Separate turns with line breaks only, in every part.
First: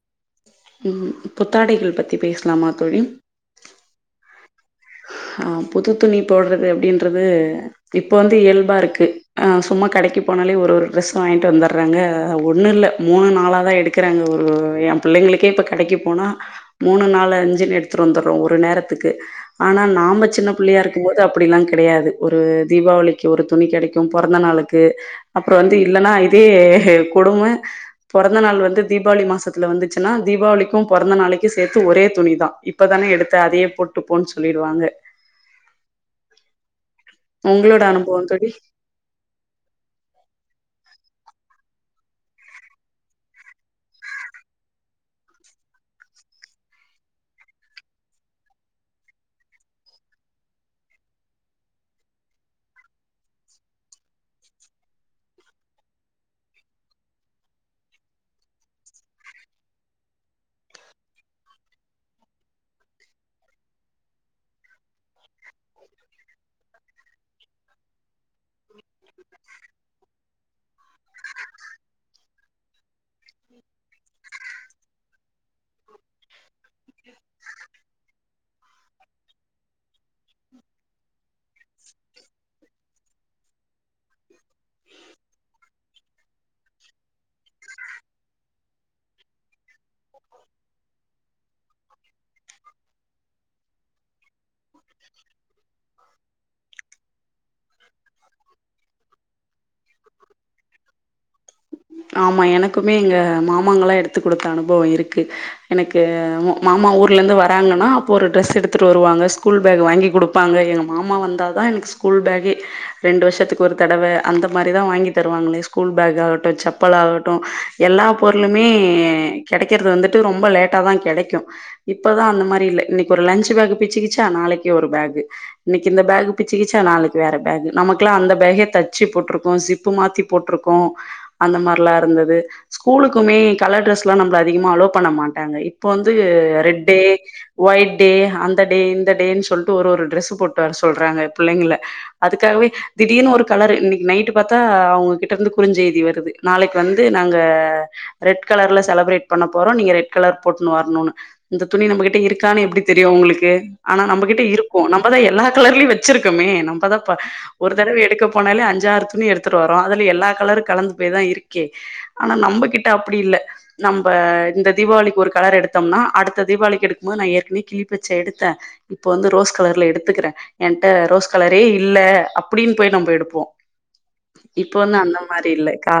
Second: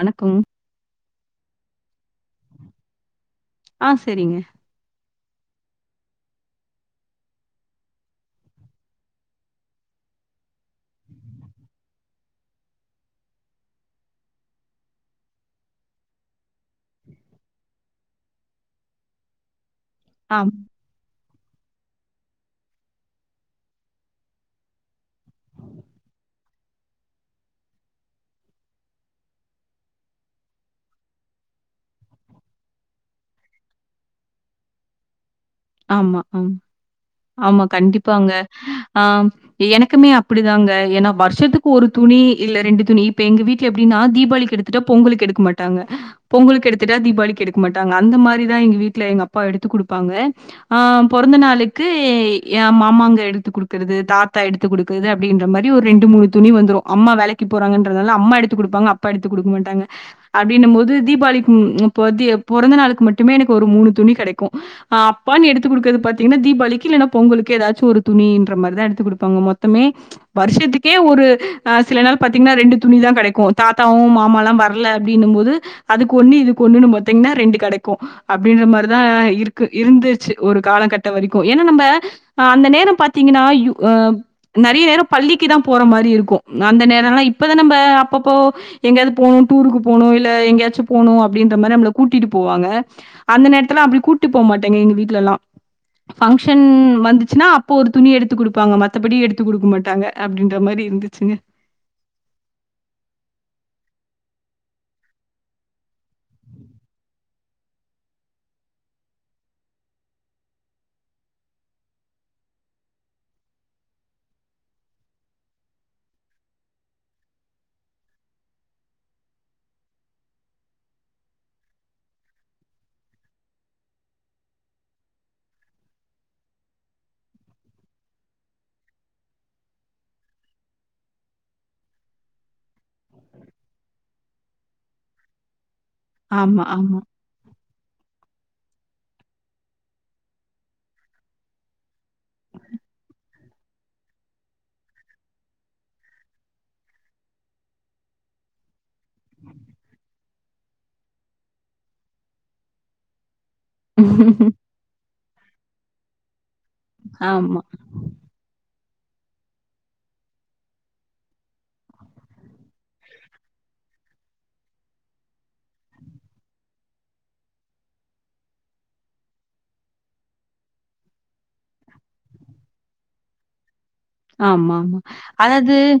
வணக்கம்.
உம் புத்தாடைகள் பத் தி பேசலாமா தோழி
ஆ செரிங்க
புது துணி போட்றது அப்டின்றது இப்போ வந்து இயல்பாருக்கு சும்மா கடைக்கு போனாலே ஒரு ஒரு ட்ரெஸ்‌ வாங்கிட்டு வந்துட்றாங்க ஒன்னு இல்ல மூணு நாளா தா எடுக்குறாங்க ஒரு என் பிள்ளைங்களுக்கே இப்போ கடைக்கு போனா மூணு நாலு அஞ்சுனு எடுத்துட்டு வந்துட்றோ ஒரு நேரத்துக்கு ஆனா நாம சின்ன
ஆம்.
பிள்ளயா இருக்கூ போது அப்டிலா கெடையாது ஒரு தீபாவளிக்கு ஒரு துணி கெடைக்கூ பொறந்த நாளுக்கு அப்றோ வந்து இல்லன்னா இதே கொடும பொறந்த நாள் வந்து தீபாவளி மாசத்துல வந்துச்சுன்னா தீபாவளிக்கூ பொறந்த நாளைக்கூ சேத்து ஒரே துணி தா இப்பதானே எடுத்த அதயே போட்டு போன்னு சொல்லிடுவாங்க
ஆமா ஆமா ஆமா
உங்களோட அனுபவோ
கண்டிப்பாங்க
தோழி
ஆ எனக்குமே அப்டிதாங்க ஏன்னா வருஷத்துக்கு ஒரு துணி இல்ல ரெண்டு துணி இப்ப எங்க வீட்ல எப்டின்னா தீபாவளிக்கு எடுத்துட்டா பொங்கலுக்கு எடுக்க மாட்டாங்க பொங்கலுக்கு எடுத்துட்டா தீபாவளிக்கு எடுக்க மாட்டாங்க அந்த மாரிதா எங்க வீட்ல எங்க அப்பா எடுத்து குடுப்பாங்க ஆ பொறந்த நாளுக்கு ஏ மாமாங்க எடுத்து குடுக்குறது தாத்தா எடுத்து குடுக்குறது அப்டின்ற மாரி ஒரு ரெண்டு மூணு துணி வந்துரூ அம்மா வேலைக்கு போறாங்கன்றதுனால அம்மா எடுத்து குடுப்பாங்க அப்பா எடுத்து குடுக்க மாட்டாங்க அப்டின்ன போது தீபாவளிக்கு இப்ப வந்து பொறந்த நாளுக்கு மட்டுமே எனக்கு ஒரு மூணு துணி கெடைக்கூ அப் பானு எடுத்துக் குடுக்குறது பாத்தீங்கன்னா தீபாவளிக்கு இல்லன்னா பொங்கலுக்கு ஏதாச்சு ஒரு துணின்ற மாரிதா எடுத்து குடுப்பாங்க மொத்தமே வருஷத்துக்கே ஒரு ஆ சில நாள் பாத்தீங்கன்னா ரெண்டு துணி தா கெடைக்கூ தாத்தாவு மாம லா வரல அப்டின்னு போது அதுக்கு ஒண்ணு இதுக்கு ஒண்ணு நம்ப பாத்தீங்கனா ரெண்டு கெடைக்கூ அப்டின்ற மாரி தா இருக்கு இருந்து ச்சு ஒரு காலகட்டோ வரைக்கூ ஏன்னா நம்ம அந்த நேரோ பாத்தீங்கன்னா ஆ நெறைய நேரோ பள்ளிக்குதா போற மாரி இருக்கூ அந்த நேரோலா இப்பதா நம்ம அப்பப்போ எங்கேயாது போனு டூருக்கு போனு இல்ல எங்கயாச்சு போணு அப்டின்ற மாரி நம்மள கூட்டிட்டு போவாங்க அந்த நேரத்தெல்லா அப்ப கூட்டிட்டு போக மாட்டாங்க எங்க வீட் லலா ஃபங்ஷன் வந்துச்சுன்னா அப்போ ஒரு துணி எடுத்து குடுப்பாங்க மத்தபடி எடுத்து குடுக்க மாட்டாங்க அப்டின்ற மாரி இருந்துச்சுங்க
ஆமா எனக்குமே எங்க மாமாங்கலா எடுத்து குடுத்த அனுபவோ இருக்கு எனக்கு மாமா ஊர்ல இருந்து வராங்கன்னா அப்போ ஒரு ட்ரெஸ் எடுத்துட்டு வருவாங்க ஸ்கூல் பேக் வாங்கி குடுப்பாங்க எங்க மாமா வந்தா தா எனக்கு ஸ்கூல் பேக்கே ரெண்டு வருஷத்துக்கு ஒரு தடவ அந்த மாரிதா வாங்கி தருவாங்களே ஸ்கூல் பேக் சப்பல் ஆகட்டூ எல்லா பொருளுமே கெடைக்கிறது வந்துட்டு ரொம்ப லேட்டா தா கெடைக்கூ இப்பதா அந்த மாரி இல்ல இன்னைக்கு ஒரு லஞ்ச் பேக் பிச்சுக்கிச்சா நாளைக்கே ஒரு பேக்கு இன்னைக்கு இந்த பேக் பிச்சுக்கிச்சா நாளைக்கு வேற பேக் நமக்கெல்லா அந்த பேக்கே தச்சு போட்ருக்கோ ஜிப்பு மாத்தி போட்ருக்கோ அந்த மாரிலா இருந்தது ஸ்கூலுக்குமே கலர் ட்ரெஸ்லா நம்ள அதிகமா அலோ பண்ண மாட்டாங்க இப்போ வந்து
ஆமா,
ரெட் டே
ஆமா.
ஒயிட் டே அந்த டே இந்த டேன்னு சொல்ட்டு ஒரு ஒரு ட்ரெஸ்ஸூ போட்டு வர சொல்றாங்க பிள்ளைங்கள அதுக்காகவே திடீர்னு ஒரு கலரு இன்னைக்கு நைட்டு பாத்தா அவுங்ககிட்ட இருந்து குறுஞ்செய்தி வருது நாளைக்கு வந்து நாங்க ரெட் கலர்ல செலப்ரேட் பண்ண போறோ நீங்க ரெட் கலர் போட்டுன்னு வரணுனு இந்த துணி நம்ம கிட்ட இருக்கானு எப்டி தெரியு அவுங்களுக் கு ஆனா நம்மகிட்ட இருக்கூ நம்மதா எல்லா கலர்லயு வச்சிருக்கோமே நம்மதா
ஆமா,
ஒரு தடவ எடுக்க போனாலே அஞ் சாறு துணி எடுத்துட்டு வரோ அதுல எல்லா கலரு கலந்து ப்ப தா இருக்கே ஆனா நம்பகிட் அப்படி இல்ல நம் இப்ப இந்த தீபாவளிக்கு ஒரு கலர் எடுத்தோம்னா அடுத்த தீபாவளிக்கு எடுக்கு போது நா ஏற்கனவே கிளிப்பச்ச எடுத்தே இப்ப வந்து ரோஸ் கலர்ல எடுத்துக்கிறே என்கிட்ட ரோஸ் கலரே இல்ல அப்படின்னு போய் நம்ப எடுப்போ
ஆமா
இப்ப வந்து
ஆமா
அந்த மாரி இல்ல
அதாவது
கா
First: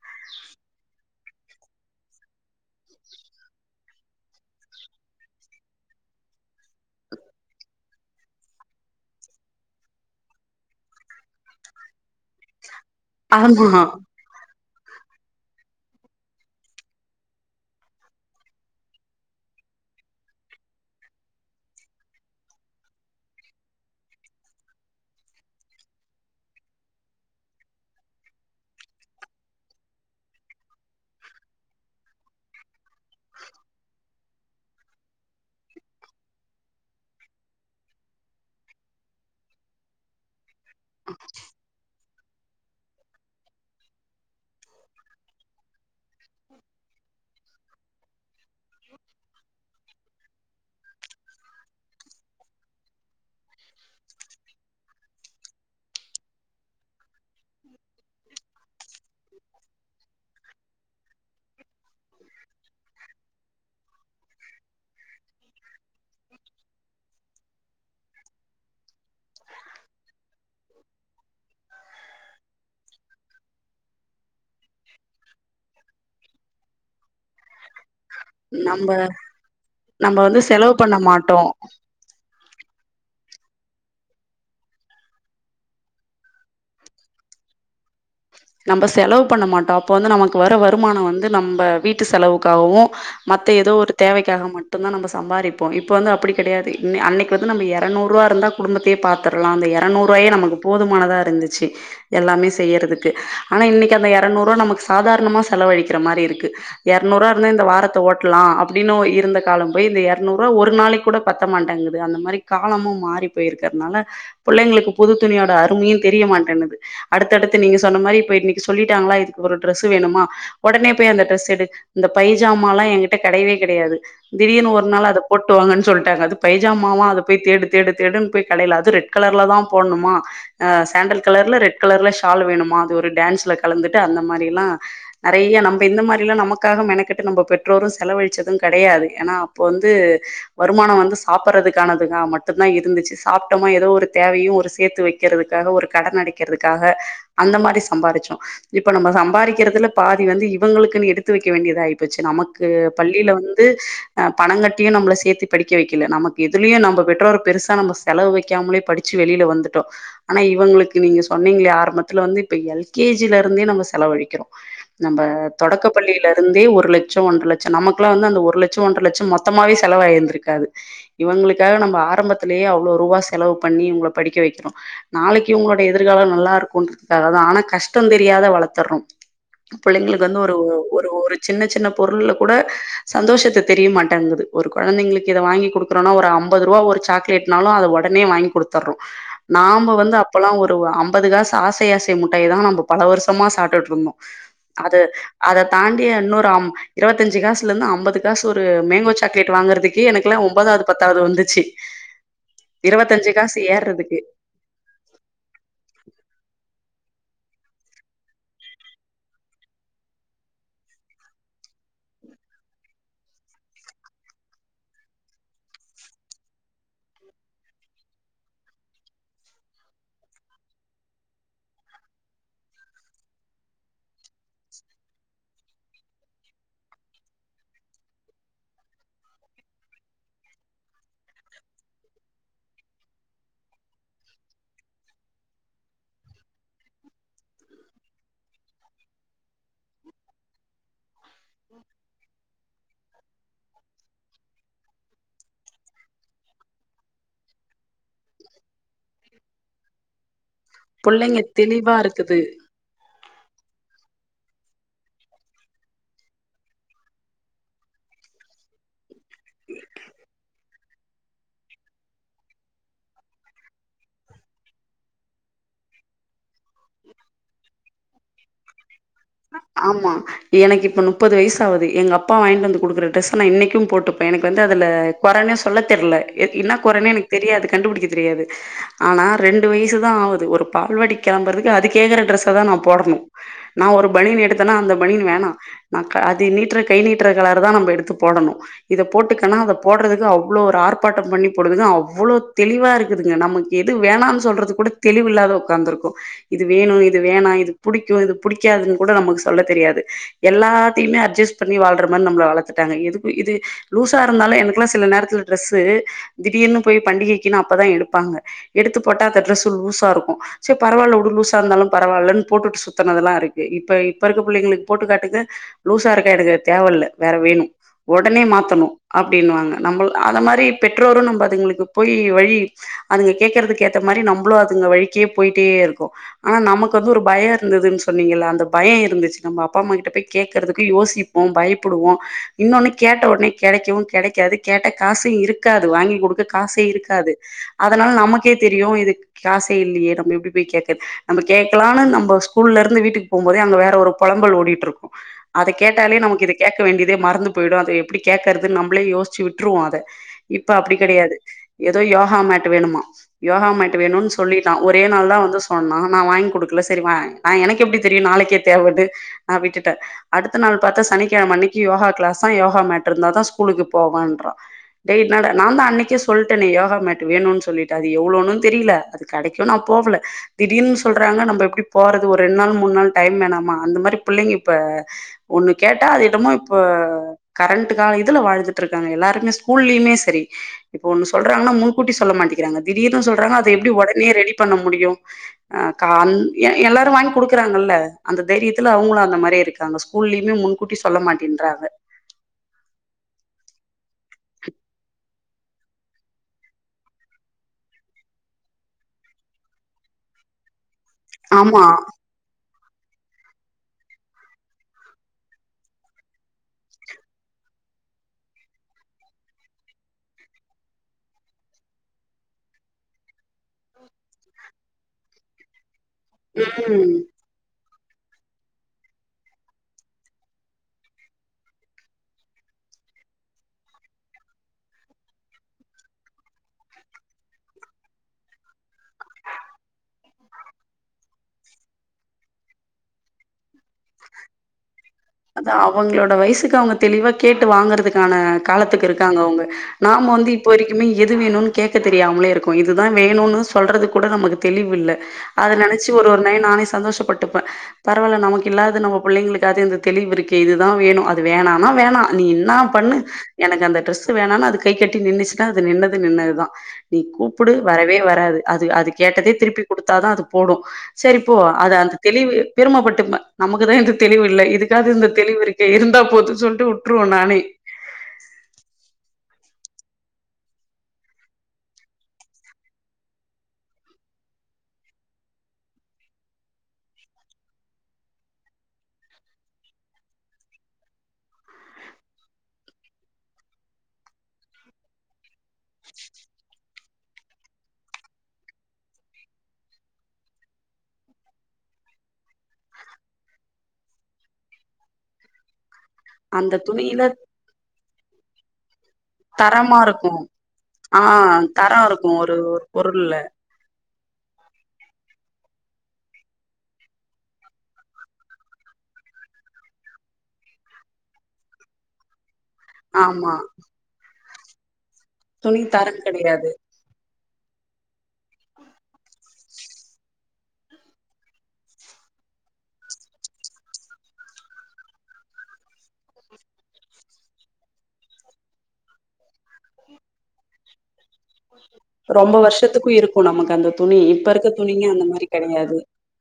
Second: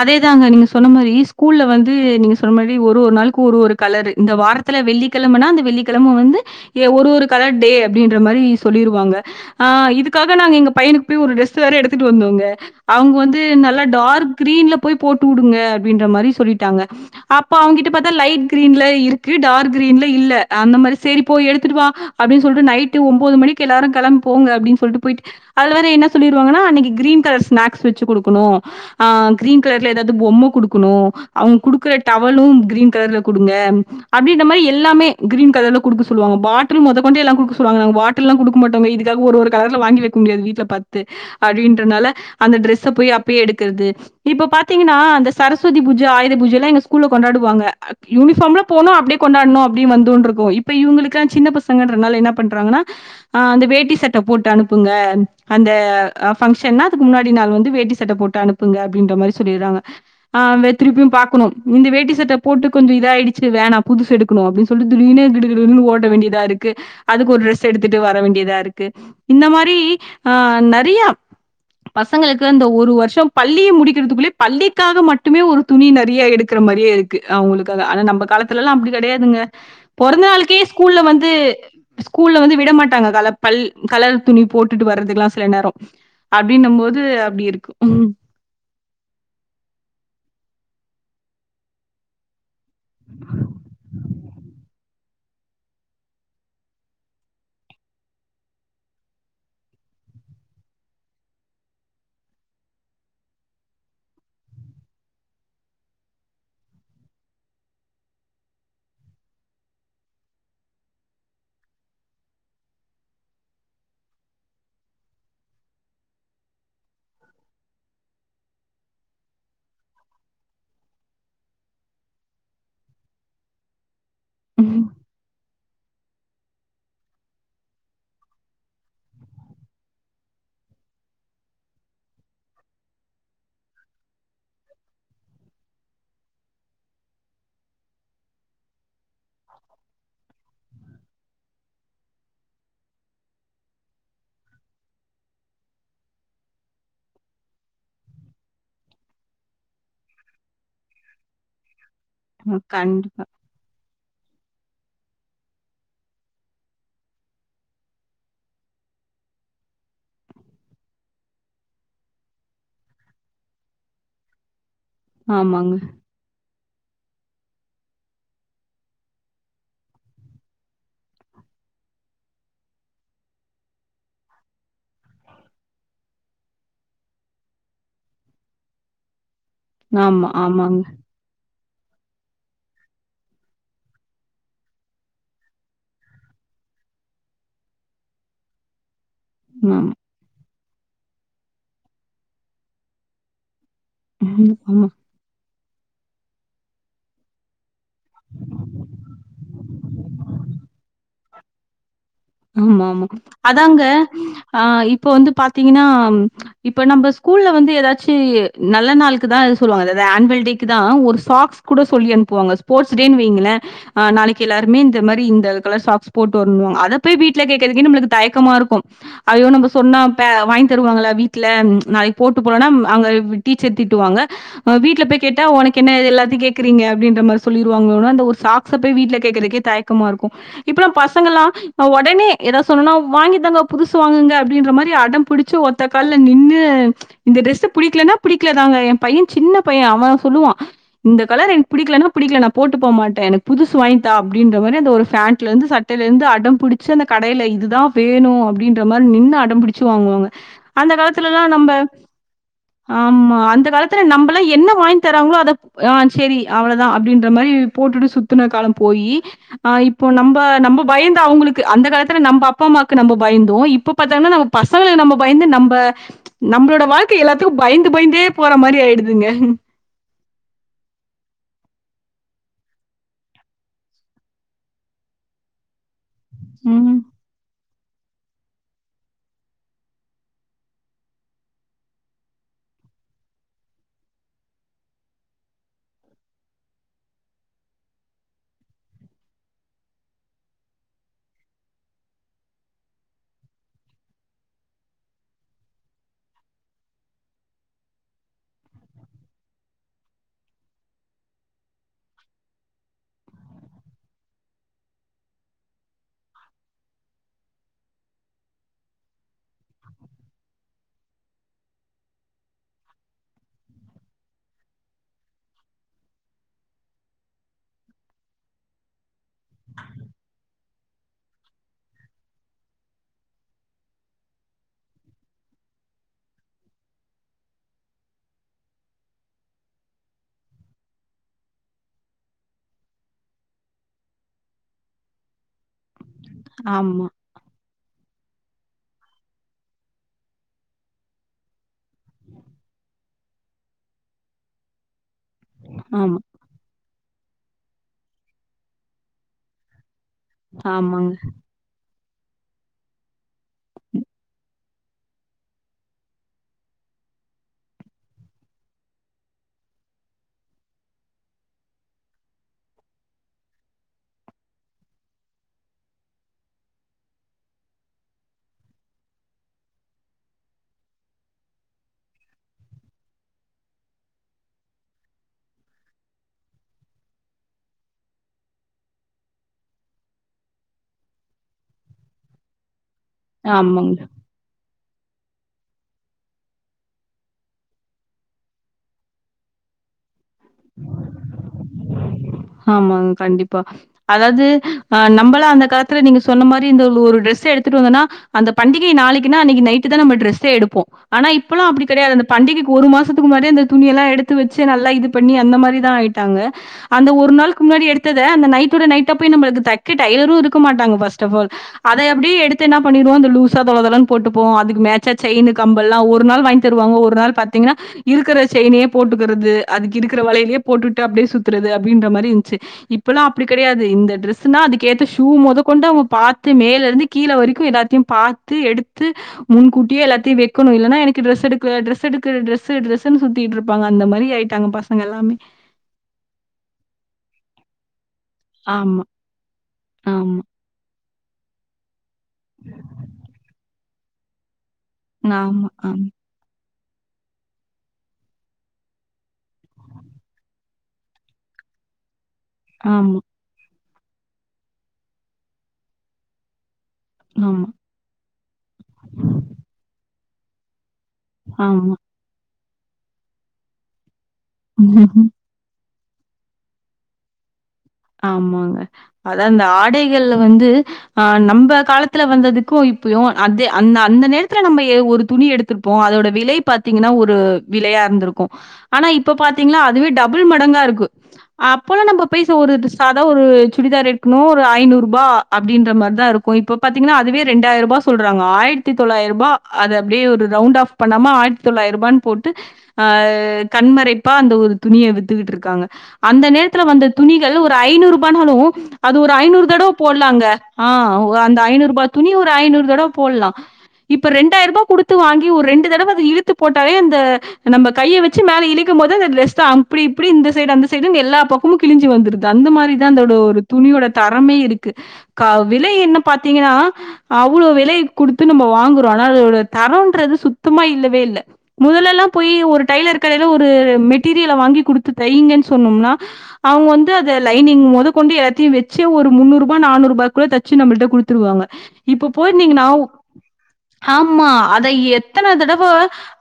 அதேதாங்க நீங்க சொன்ன மாரி ஸ்கூல்ல வந்து நீங்க சொல் மாதிரி ஒரு ஒரு நாளுக்கு ஒரு ஒரு கலர் இந்த வாரத்துல வெள்ளிக்கெழமன்னா அந்த வெள்ளிக்கெழம வந்து ஏ ஒரு ஒரு கலர் டே அப்படின்ற மாதிரி சொல்லிருவாங்க ஆ இதுக்காக நாங்க எங்க பையனுக்கு போய் ஒரு டிரெஸ் வேற எடுத்துட்டு வந்தோங்க அவங்க வந்து
ஆமா
நல்லா டார்க் கிரீன்ல போய் போட்டு விடுங்க அப்படின்ற மாதிரி சொல்லிட்டாங்க அப்ப அவங்க கிட்ட பாத்தா லைட் க்ரீன்ல இருக்கு டார்க் கிரீன்ல இல்ல அந்த மாரி சேரி போய் எடுத்துட்டு வா அப்டின்னு சொல்லிட்டு நைட்டு ஒம்பது மணிக்கு எல்லாரும் கெளம்போங்க அப்படீனு சொல்லிட்டு போயிட்டு அதுல வேற என்ன சொல்லிருவாங்கன்ன அன்னைக்கு க்ரீன் கலர்ஸ் ஸ்னாக்ஸ் வச்சு குடுக்கணும் அ க்ரீன் கலர்ல்ல ஏதாவது பொம்ம குடுக்கணும் அவங்க குடுக்கற டவலும் கிரீன் கலர்ல குடுங்க அப்டின்ற மாரி எல்லாமே கிரீன் கலர்ல குடுக்க சொல்வாங்க பாட்டில் மொதக்கொண்டு எல்லாம் குடுக்க சொல்லுவாங்க பாட்லாம் குடுக்க மாட்டோம் இதுக்காக ஒரு ஒரு கலர்ல வாங்கி வைக்க முடியாது வீட்ல பத்து அடின்றனால அந்த டிரெஸ்ச போய் அப்பயே எடுக்கிறது இப்ப பாத்தீங்கன்னா அந்த சரஸ்வதி பூஜ ஆயுத பூஜ எல்லாம் எங்க ஸ்கூல்ல கொண்டாடுவாங்க யூனிஃபார்ம்ல போனோ அப்படியே கொண்டாடனும் அப்பின்னு வந்தோன்னு இருக்கும் இப்ப இவங்களுக்குல்லாம் சின்ன பசங்கன்றனால என்ன பண்றாங்கன்னா அந்த வேட்டி சட்ட போட்டு அனுப்புங்க அந்த ஃபங்ஷன்னா முன்னாடி நாள் வந்து வேட்டி சட்ட போட்டு அனுப்புங்க அப்படின்ற மாதிரி சொல்லிடுறாங்க திருப்பியும் பார்க்கணும் இந்த வேட்டி சட்ட போட்டு கொஞ்சம் இதாயிடுச்சு வேணா புதுசு எடுக்கணும் அப்படின்னு சொல்லிட்டு திடீர்னு கிடுகிடுன்னு ஓட வேண்டியதா இருக்கு அதுக்கு ஒரு ட்ரெஸ் எடுத்துட்டு வர வேண்டியதா இருக்கு இந்த மாரி ஆஹ் நெறயா பசங்களுக்கு இந்த ஒரு வருஷம் பள்ளிய முடிக்கிறதுக்குள்ளேயே பள்ளிக்காக மட்டுமே ஒரு துணி நெறய எடுக்கற மாதிரியே இருக்கு அவங்களுக்காக ஆனா நம்ம அப்ப காலத்திலெல்லாம்
நம்ம
அப்படி கிடையாதுங்க
நம்ம
பொறந்த
வந்து
நாளுக்கே
செலவு பண்ண
ஸ்கூல்ல வந்து
மாட்டோ
ஸ்கூல்ல வந்து விட மாட்டாங்க கல பல் கலர் துணி போட்டுட்டு வரதுக்கெல்லாம் சில நேரம் அப்படின்னும் போது அப்படி இருக்குந
நம்ப செலவு பண்ண மாட்டோம் அப்ப வந்து நமக்கு வர வருமானம் வந்து நம்ப வீட்டு செலவுக்காகவும் மத்த ஏதோ ஒரு தேவைக்காக மட்டும்தான் நம்ம சம்பாதிப்போம் இப்ப வந்து அப்படி கிடையாது இ அன்னைக்கு வந்து நம்ம இரநூறு ரூபா இருந்தா குடும்பத்தயே பாத்துரலாம் அந்த இரநூறு ரூவாயே நமக்கு போதுமானதா இருந்துச்சு எல்லாமே செய்யறது ஆனா இன்னைக்கு அந்த இரநூறு ரூபா நமக்கு சாதாரணமா செலவழிக்கிற மாதிரி இருக்கு இரநூறுவா இருந்தா இந்த வாரத்தை ஓட்டலாம் அப்படின்னு இருந்த காலம் போய் இந்த இரநூறுவா ஒரு நாளைக்கு கூட பத்த மாட்டேங்குது அந்த மாதிரி காலமும் மாறி போயிருக்கிறதுனால பிள்ளைங்களுக்கு புது துணியோட அருமயும் தெரிய மாட்டேங்குது அடுத்தடுத்து நீங்க சொ சொன்ன மாதிரி இப்ப இன்னைக்கு சொல்லிட்டாங்களா இதுக்கு ஒரு டிரெஸ் வேணுமா உடனே போய் அந்த டிரெஸ் எடு இந்த பைஜாமால்லாம் எங்கிட்ட கெடயவே கெடையாது திடீர்னு ஒரு
ம்.
நாள் அத போட் ட்டுவாங்கன்னு சொல்லிட்டாங்க அது பைஜாமாவா அத போய் தேடு தேடு தேடுன்னு போய் கடையில அது ரெட் கலர்ல தான் போணுமா அ சேண்டல் கலர்ல ரெட் கலர்ல ஷால் வேணும் மாது ஒரு டான்ஸ்ல கலந்துட்டு அந்த மாதிரியெல்லாம் நெறைய நம்ம இந்த மாதிரில்லாம் நமக்காக மெனக்கட்டு நம்ம பெற்றோரும் செலவழிச்சதும் கெடையாது ஏன்னா அப்போ வந்து வருமானம் வந்து சாப்பிடுறதுக்கானதுன்னா மட்டுந்தான் இருந்துச்சு சாப்பிட்டமா ஏதோ ஒரு தேவையும் ஒரு சேத்து வைக்கிறதுக்காக ஒரு கடனடைக்கறதுக்காக அந்த மாரி சம்பாருச்சோம் இப்ப நம்ம சம்பாரிக்கிறதுல பாதி வந்து இவங்களுக்குன்னு எடுத்து த்து வைக்க வேண்டியதா ஆயிப்போச்சு நமக்கு
கண்டிப்பா.
பள்ளியில வந்து ஹ் பணங்கட்டியும் நம்மள சேத்து படிக்க வைக்கல நமக்கு எதுலயும் நம்ம பெற்றோரு பெருசா நம்ம செலவு வைக்காமலே படிச்சு வெளியில வந்துட்டோம் ஆனா இவங்களுக்கு நீங்க சொன்னீங்களே ஆரம்ப தில வந்து இப்ப எல் கே ஜி ல இருந்தே நம்ம செலவழிக்கிறோம் நம்ப
ஆமாங்க.
தொடக்க பள்ளியில இருந்தே ஒரு ஒரு லட்சம் ஒன்ற லட்சம் நமக்கல்லாம் வந்து அந்த ஒரு லட்சம் ஒன்ற லட்சம் மொத்தமாவே செலவாயிருந்திருக்காது இவளுக்காக நம்ம ஆரம்பத்திலேயே அவ்ளோ ரூபா செலவு பண்ணி இவங்கள படிக்க வைக்கிறோம் நாளைக்கு இவங்களோட எதிர்காலம் நல்லா இருக்குன்ற அத அதான் ஆனா கஷ்டம் தெரியாத வளர்த்தர்றோம் புள்ளைங்களுக்கு
ஆமா,
வந்து ஒரு
ஆமாங்க.
ஒரு ஒரு சின்ன சின்ன பொருள்ள கூட சந்தோஷத்த தெரியமாட்டேங்குது ஒரு குழந்தைங்களுக்கு இத வாங்கி குடுக்குறோன்னா ஒரு ஐம்பது ரூபா ஒரு சாக்லேட்னாலும் அத உடனே வாங்கி குடுத்துர்றோம்
ஆமா. ம்.
நாம வந்து அப்பலாம் ஒரு ஒ ஐம்பது காசு ஆஸ் சை ஆசை முட்டாய் தான் நம்ம பல வருஷமா சாட்டுட்டு ஆமா அது அத தாண்டி இன்னோரு ஆம் இருபத்தஞ்சு காசு ல இருந்து ஐம்பது காசு ஒரு மேங்கோ சாக்லேட் வாங்குறக்கு எனக்குல ஒன்பதாவது பத்தாவது வந்துச்சு
ஆமா ஆமா
இருவத்தஞ்சு காசு
அதாங்க
ஏர்றதுக்கு
ஆஹ் இப்ப வந்து பாத்தீங்கன்னா இப்ப நம்ம ஸ்கூல்ல வந்து ஏதாச்சும் நல்ல நாளுக்குதான் சொல்லுவாங்காவது ஆனுவல் டேக்கு தான் ஒரு சாக்ஸ் கூட சொல்லி அனுப்புவாங்க ஸ்போர்ட்ஸ் டே வைங்களே நாளைக்கு எல்லாருமே இந்த மாதிரி இந்த கலர் சாக்ஸ் போட்டு வரணும் அத போய் வீட்டுல கேறதுக்கே நம்மளுக்கு தயக்கமா இருக்கும் அயோ நம்ம சொன்னா வாங்கி தருவாங்களா வீட்ல நாளைக்கு போட்டு போனலனா அங்க டீச்சர் திட்டுவாங்க வீடல போய் கேட்டா உனக்கு என்ன எல்லாத்தையும் கேக்குறீங்க அப்படின்ற மாதிரி சொல்லிருவாங்க அந்த ஒரு சாக்ஸ போய் வீட்ல கேக்குறது தயக்கமா இருக்கும் இப்பல்லாம் பசங்க எல்லாம் உடனே ஏதாவது சொன்னும்னா வாங்கி தாங்க புதுசு வாங்குங்க அப்படின்ற மாதிரி அடம் புடிச்சு ஒத்த கால்ல நின்னு இந்த டிரரெஸ் புடிக்கலன்னா புடிக்கலதாங்க என் பையன் சின்ன பையன் அவன் சொல்லுவான் இந்த கலர் எனக்கு பிடிக்லனா பிடிக்ல நா போட் டு போ மாட்டே எனக்கு புதுசு வாங் தா அப்டின்ற மாரி அந்த ஒரு ஃபேண்ட்லந்து சட்டைலேந்து அடம் புடிச்சு அந்த கடைல இதுதா வேணு அப்டின்ற மாரி நின்னு அடம்பிடிச்சு வாங்குவாங்க அந்த காலத்துலலா
புள்ளைங்க
நம்ம
தெளிவா இருக்குது
ஆமா அந் காலத்துல நம்பலா என்ன வாங்கி தராங்களோ அத ஆ செரி அவ்ளதா அப்டின்ற மரி போட்டுட்டு சுத்துன கால போயி ஆ இப்போ நம்ப நம்ப பயந்து அவங்குளுக் கு அந்த காலத்துல நம்ப அப்பாம்மாக்கு நம்ப பயந்தோ இப்ப பத்தங்னா நம்ம பசங்ளுக்கு நம்ப பயந்து நம்ப நம்ளோட வாழ்க்க எல்லாத்துக்கு பயந்து பயந்தே போற மாரி ஆயிடுது
ஆமா எனக்கு இப்ப முப்பது வய்ஸ் ஆவுது எங்கப்பா வாங்ட் வந்து குடுக்ற டிரஸ்ஸ நா இன்னைக்கு போட்டுப்பே எனக்கு வந்து அதுல கொறனே சொல்ல தெர்ல என் என்ன
ம்.
கொறனே எனக்கு தெரியாது கண்டுபுடிக்க தெரியாது ஆனா ரெண்டு வய்சுதா ஆவுது ஒரு பால்வாடி கெளம்பர்துக்கு அது கேக்கற டிரஸ தா நா போடணு நா ஒரு பனியன் எடுத்தனா அந்த பனியன் வேணா நா அது நீட்ற கை நீட்ற கலரு தா நம்ப எடுத்து போடணு இத போட்டுக்கன்னா அத போட்றதுக்கு அவ்ளோ ஒரு ஆர்ப்பாட்ட பண்ணி போடுதுங்க அவ்ளோ தெளிவாருக்குதுங்க நமக்கு எது வேணான் சொல்றது கூட தெளிவில்லாத உக்காந்துருக்கோ இது வேணு இது வேணா இது புடிக்கு இது புடிக்காது கூட நமக்கு சொல்ல தெரியாது எல்லாத்தியுமே அட்ஜஸ்ட் பண்ணி வாழ்ற மாரி நம்ள வளத்துட்டாங்க எதுக்கு இது லூசாருந்தாலு எனக்குலா சில நேரத்துல டிரஷூ திடீர்னு போய் பண்டிகைக்குனா அப்பதா எடுப்பாங்க எடுத்து போட்டா அந்த டிரஷு லூசாருக்கு சே பரவால்ல வுடு லூசாருந்தாலு பரவால்லன் போட்டுட்டு சுத்துனதுலா இருக் இப்ப இப்பருக்க புள்ளைங்களுக்கு போட்டு காட்டுங்க லூசாருக்கா எனக்கு அது தேவல்ல வேற வேணு ஒடனே மாத்தணு அப்டின்வாங்க நம்ளு அத மாரி பெற்றோரு நம்ம அதுங்களுக்கு போய் வழி அதுங்க கேக்கறதுக்கு ஏத்த மாரி நம்புளு அதுங்க வழிக்கே போயிட்டேருக்கோ ஆனா நமக்கு வந்து ஒரு பயம் இருந்ததுன் சொ ன்னீங்லா அந்த பயம் இருந்துச்சு நம்ப அப்பாம்மா கிட்ட போய் கேக்குறதுக்கு யோசிப்போ பயப்படுவோ இன்னொன்னு கேட்ட ஒன்னே கெடைக்கவு கெடைக்காது கேட்ட காசு இருக் க்காது வாங்கி குடுக்க காசே
ஆமா,
இருக்காது அ அதனால நமக்கே தெரியு இதுக்கு காசே இல்லையே நம்ப எப்டி போய் கேக்கது நம்ம கேக்லானு நம்ம ஸ்கூல்லரு ந்து வீட்டுக் போம்போதே அங்க வேற ஒரு பொலம்பல் ஓடிட்டுருக்கு அத கேட்டாலே
ஆமா,
நமக்கிது கேக்க வேண்டிது தே மறந்து போயிடு அத எப்டி கேக்கர்து நம்லே யோசிச்சு விட்ருவோ அத இப்ப அப்டி
ஆமாங்க,
கெடையாது எ தோ யோகா மேட் வேணுமா யோகா மேட் வேணுன் சொல்லிட்டா ஒரே நாள் தா வந்து சொன்னா நா வாங்கி குடுக்கல சரி வா நா எனக்கு எப்டி தெரியு நாளைக்கே தேவன்னு நா விட்டுட்ட அடுத்த நாள் பாத்தா சனிக்கெழம அன்னைக்கு யோகா கிளாஸா யோகா மேட்ருந்தா தா ஸ்கூலுக்கு போவன்றா டேய் என்னடா நா தா அன்னைக்கே சொல்ட்டனே யோகா மேட் வேணுன் சொல்லிட்டு அது எவ்ளோனு தெரில அது கடைக்கு நா போகல திடீர்னு சொல்றாங்க நம்ப எப்டி போறது ஒரு ரெண்ட் நாள் மூண் நாள் டைம் வேணாமா அந்த மாரி புள்ளைங்க இப்ப ஒண்ணு கேட்டா அது என்னமோ இப்ப கரண்ட்டு கால இதுல வாழ்ந்துட்ருக்காங்க எல்லாருமே ஸ்கூல்லியுமே செரி இப்ப ஒன்னு சொல்றாங்னா முன்கூட்டி சொல்ல மாட்டி கிறாங்க திடீர்னு சொல்றாங்க அத
ஆமாங்க.
எப்டி ஒடனே ரெடி பண்ண முடியு அ கான் எல் எல்லாரு வாங்கி குடுக்குறாங்கல்ல அந்த தைரியத்துல அவங்களு அந்த மாரியே இருக்காங்க ஸ்கூல்லயுமே முன்கூட்டி சொல்ல மாட்டேன்றாங்க
ஆமாங் கண்டிப்பா அதாது அ நம்பலா அந்த காலத்துல நீங்க சொன்ன மாரி இந்த ஒரு டிரெஸ எடுத்துட்டு வந்தன்னா அந்த பண்டிகை நாளைக்குனா அன்னைக்கு நைட்டு தா நம்ம டிரஸ்சே எடுப்போ ஆனா இப்பல்லா அப்டி
ஆமா
கெடையாது அந்த பண்டிகை ஒரு மாசத்துக்கு முன்னாடியே அந்த துணியெல்லா எடுத்து வச்சு நல்லா இது பண்ணி அந்த மாரி தா ஆய்ட்டாங்க அந்த ஒரு ஒரு நாள் க்கு முன்னாடி எடுத்தத அந்த நைட்டோட நைட்டா போய் நம்ளுக்கு தக்க டைலரு இருக்க மாட்டாங்க ஃபஸ்ட் ஆஃப் ஆல் அத அப்டியே எடுத்து என்னா பண்ணிருவோ அப்டியே லூசா தொலதொலன் போட்டு போவோ அதுக்கு மேட்ச்சா செயினு கம்பல் எல்லா ஒரு நாள் வாங்கி தருவாங்க
ம்
ஒரு நாள் பாத்தீங்னா இருக்கற செயினயே போட்டுக்கறது அதுக்கு இருக்கற வளயலயே போட்டுட்டு அப்டியே சுத்துறது அப்ப அப்டின்ற மாரி ந்துச்சு இப்பல்லா அப்டி கெடையாது இந்த ட்ரெசூ னா அதுக்கேத்த ஷூ மொதக்கொண்டு அவுங்க பாத்து மேலருந்து கீழ வரைக்கு எல்லாத்தயு பாத்து எடுத்து முன்கூட்டியே எல்லாத்தயு வைக்கணு இல்லனா எனக்கு ட்ரஸ் எடுக்கல ட்ரஸ் எடுக்கல ட்ரசு ட்ரசுனு சுத்திட்ருப்பாங்க அந்த மரி ஆய்ட்டாங்க பசங்
அதா அவங்ளோட வயசுக்கு அவங்க தெளிவா கேட்டு வாங்கறது கான
ஆமா,
காலத்துக்கு இருக்காங்க அவங்க நாம
ஆமா.
வந்து இப்ப வரைக்குமே எது வேணும்னு கேக் க தெரியாமலே இருக்கோ இதுதா வேணும்னு சொ சொல்றது கூட நமக்கு தெளிவில்ல
ஆமா,
அத நெனைச்சு
ஆமா,
ஒரு ஒரு நை நானே சந்தோஷப்பட்டுப்பே பரவால்ல நமக்கு இல்லாது நம்ம புள்ளைங்களு அதது தெளிவு இருக்கே இதுதா வேணு அது வேனானா வேணா நீ என்னா பண்ணு
ஆமா,
எனக்கு அந்த ட்ரெஸ் வேணானு அது கை கட்டி நின்டுச்சுன்னா அது நின்னது நின்னதுதா நீ
ஆமா,
கூப்புடு வரவே வராது அது அது கேட்டதே திருப்பி கொடு அதா அது போடு சேரிபோ
ஆமா.
அது அந்த தெளிவு பெருமபட்டுப்பா நமக்குதா இந்த தெளிவு இல்ல காது இந்த தெளிவு இரு இருந்தா போது சொல்ட்டு உட்ருவே நானே
கடைகள் வந்து ஆ நம்ம காலத்துல வந்ததுக்கு இப்பயு அத அந்த அந்த நேரத்துல நம்ம ஏ ஒரு துணி எடுத்திருப்போ அதோட விலை பாத்தீங்கன்னா ஒரு விலையா இருந்துருக்கு ஆனா இப்ப பாத்தீங்கன்னா அதுவே டபுள் மடங்கா இருக்கு அப்பல்லா நம்ம பேச ஒரு சதா ஒரு சுடிதார் எடுக்கணு ஒரு ஐநூறு ரூபா அப்டின்ற மாதிரிதா இருக்கு இப்ப பாத்தீங்கன்னா அதுவே ரெண்டாயிரூபா சொல்றாங்க ஆயிரத்தி தொள்ளாயிரூபா அத அப்டியே ஒரு ரவுண்ட் ஆஃப் பண்ணாம ஆயிரத்தி தொள்ளாயிரூபான்னு போட்டு ஆ கண்மறைப்பா அந்த ஒரு துணிய வித்துக்கிட்டு இருக்காங்க அந்த நேரத்துல வந்த துணிகள் ஒரு பத்து ரூபானாலு அது ஒரு ஐநூறு தடவ
தரமா இருக்கு
போட்லாங்க ஆ அந்த
தரோ
ஐநூரூபா
இருக்கு
துணி ஒரு ஐநூறு தடவ
பொருள்ல
போடலா இப்ப ரெண்டாயிரூபா கொடுத்து வாங்கி ஒரு ரெண்டு தடவ அத இழுத்துப் போட்டாலே அந்த நம்ம கைய வச்சு மேல இழுக்கு போது அந்த டிரெஸ் தா அப்டி இப்டி இந்த சைடு அந்த சைடுன்னு எல்லா பக்கமு கிழஞ்சி வந்தரு அந்த மாரிதா அதோட
ஆமா
ஒரு துணியோட த ஆமே இருக்கு கா
துணி
விலை என்ன
தரம் கெடையாது
பத்தீங்கன்னா அவ்ளோ விலை குடுத்து நம்ம வாங்குறோ ஆனா அதோட தரன்றது சுத்தமா இல்லவே இல்ல முதலல்லா போய் ஒரு டைலர் கடையில ஒரு மெட்டீரியல வாங்கி கொடுத்து தைய்ங்கன்னு சொன்னோம்னா அவங்க அதை லைனி்ங் மொத கொண்டு எல்லத்தையு வச்சு ஒரு முன்னூறு ரூபா நானூறுப்குள்ள தச்சு நம்மள்ட்ட குடுத்து தருவாங்க இப்ப
ரொம்ப
போயிருந்தீங்கன்னா
வருஷத்துக்கு இருக்கு நமக்கு அந்த துணி இப்ப
ஆமா
இருக்க
அத
துணிங்க அந்த மாரி
எத்தன தடவ
கெடையாது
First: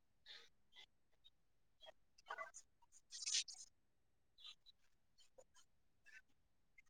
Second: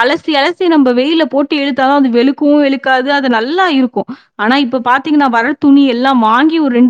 அலசி அலசி த்தி நம்ம வெயில போட்டு எடுத்தாலு அது வெளுக்கு வெளுக்காது அது நல்லா இருக்கு ஆனா இப்ப பாத்தீங்கன்னா வர துணி எல்லாம் வாங்கி ஒரு ரெண்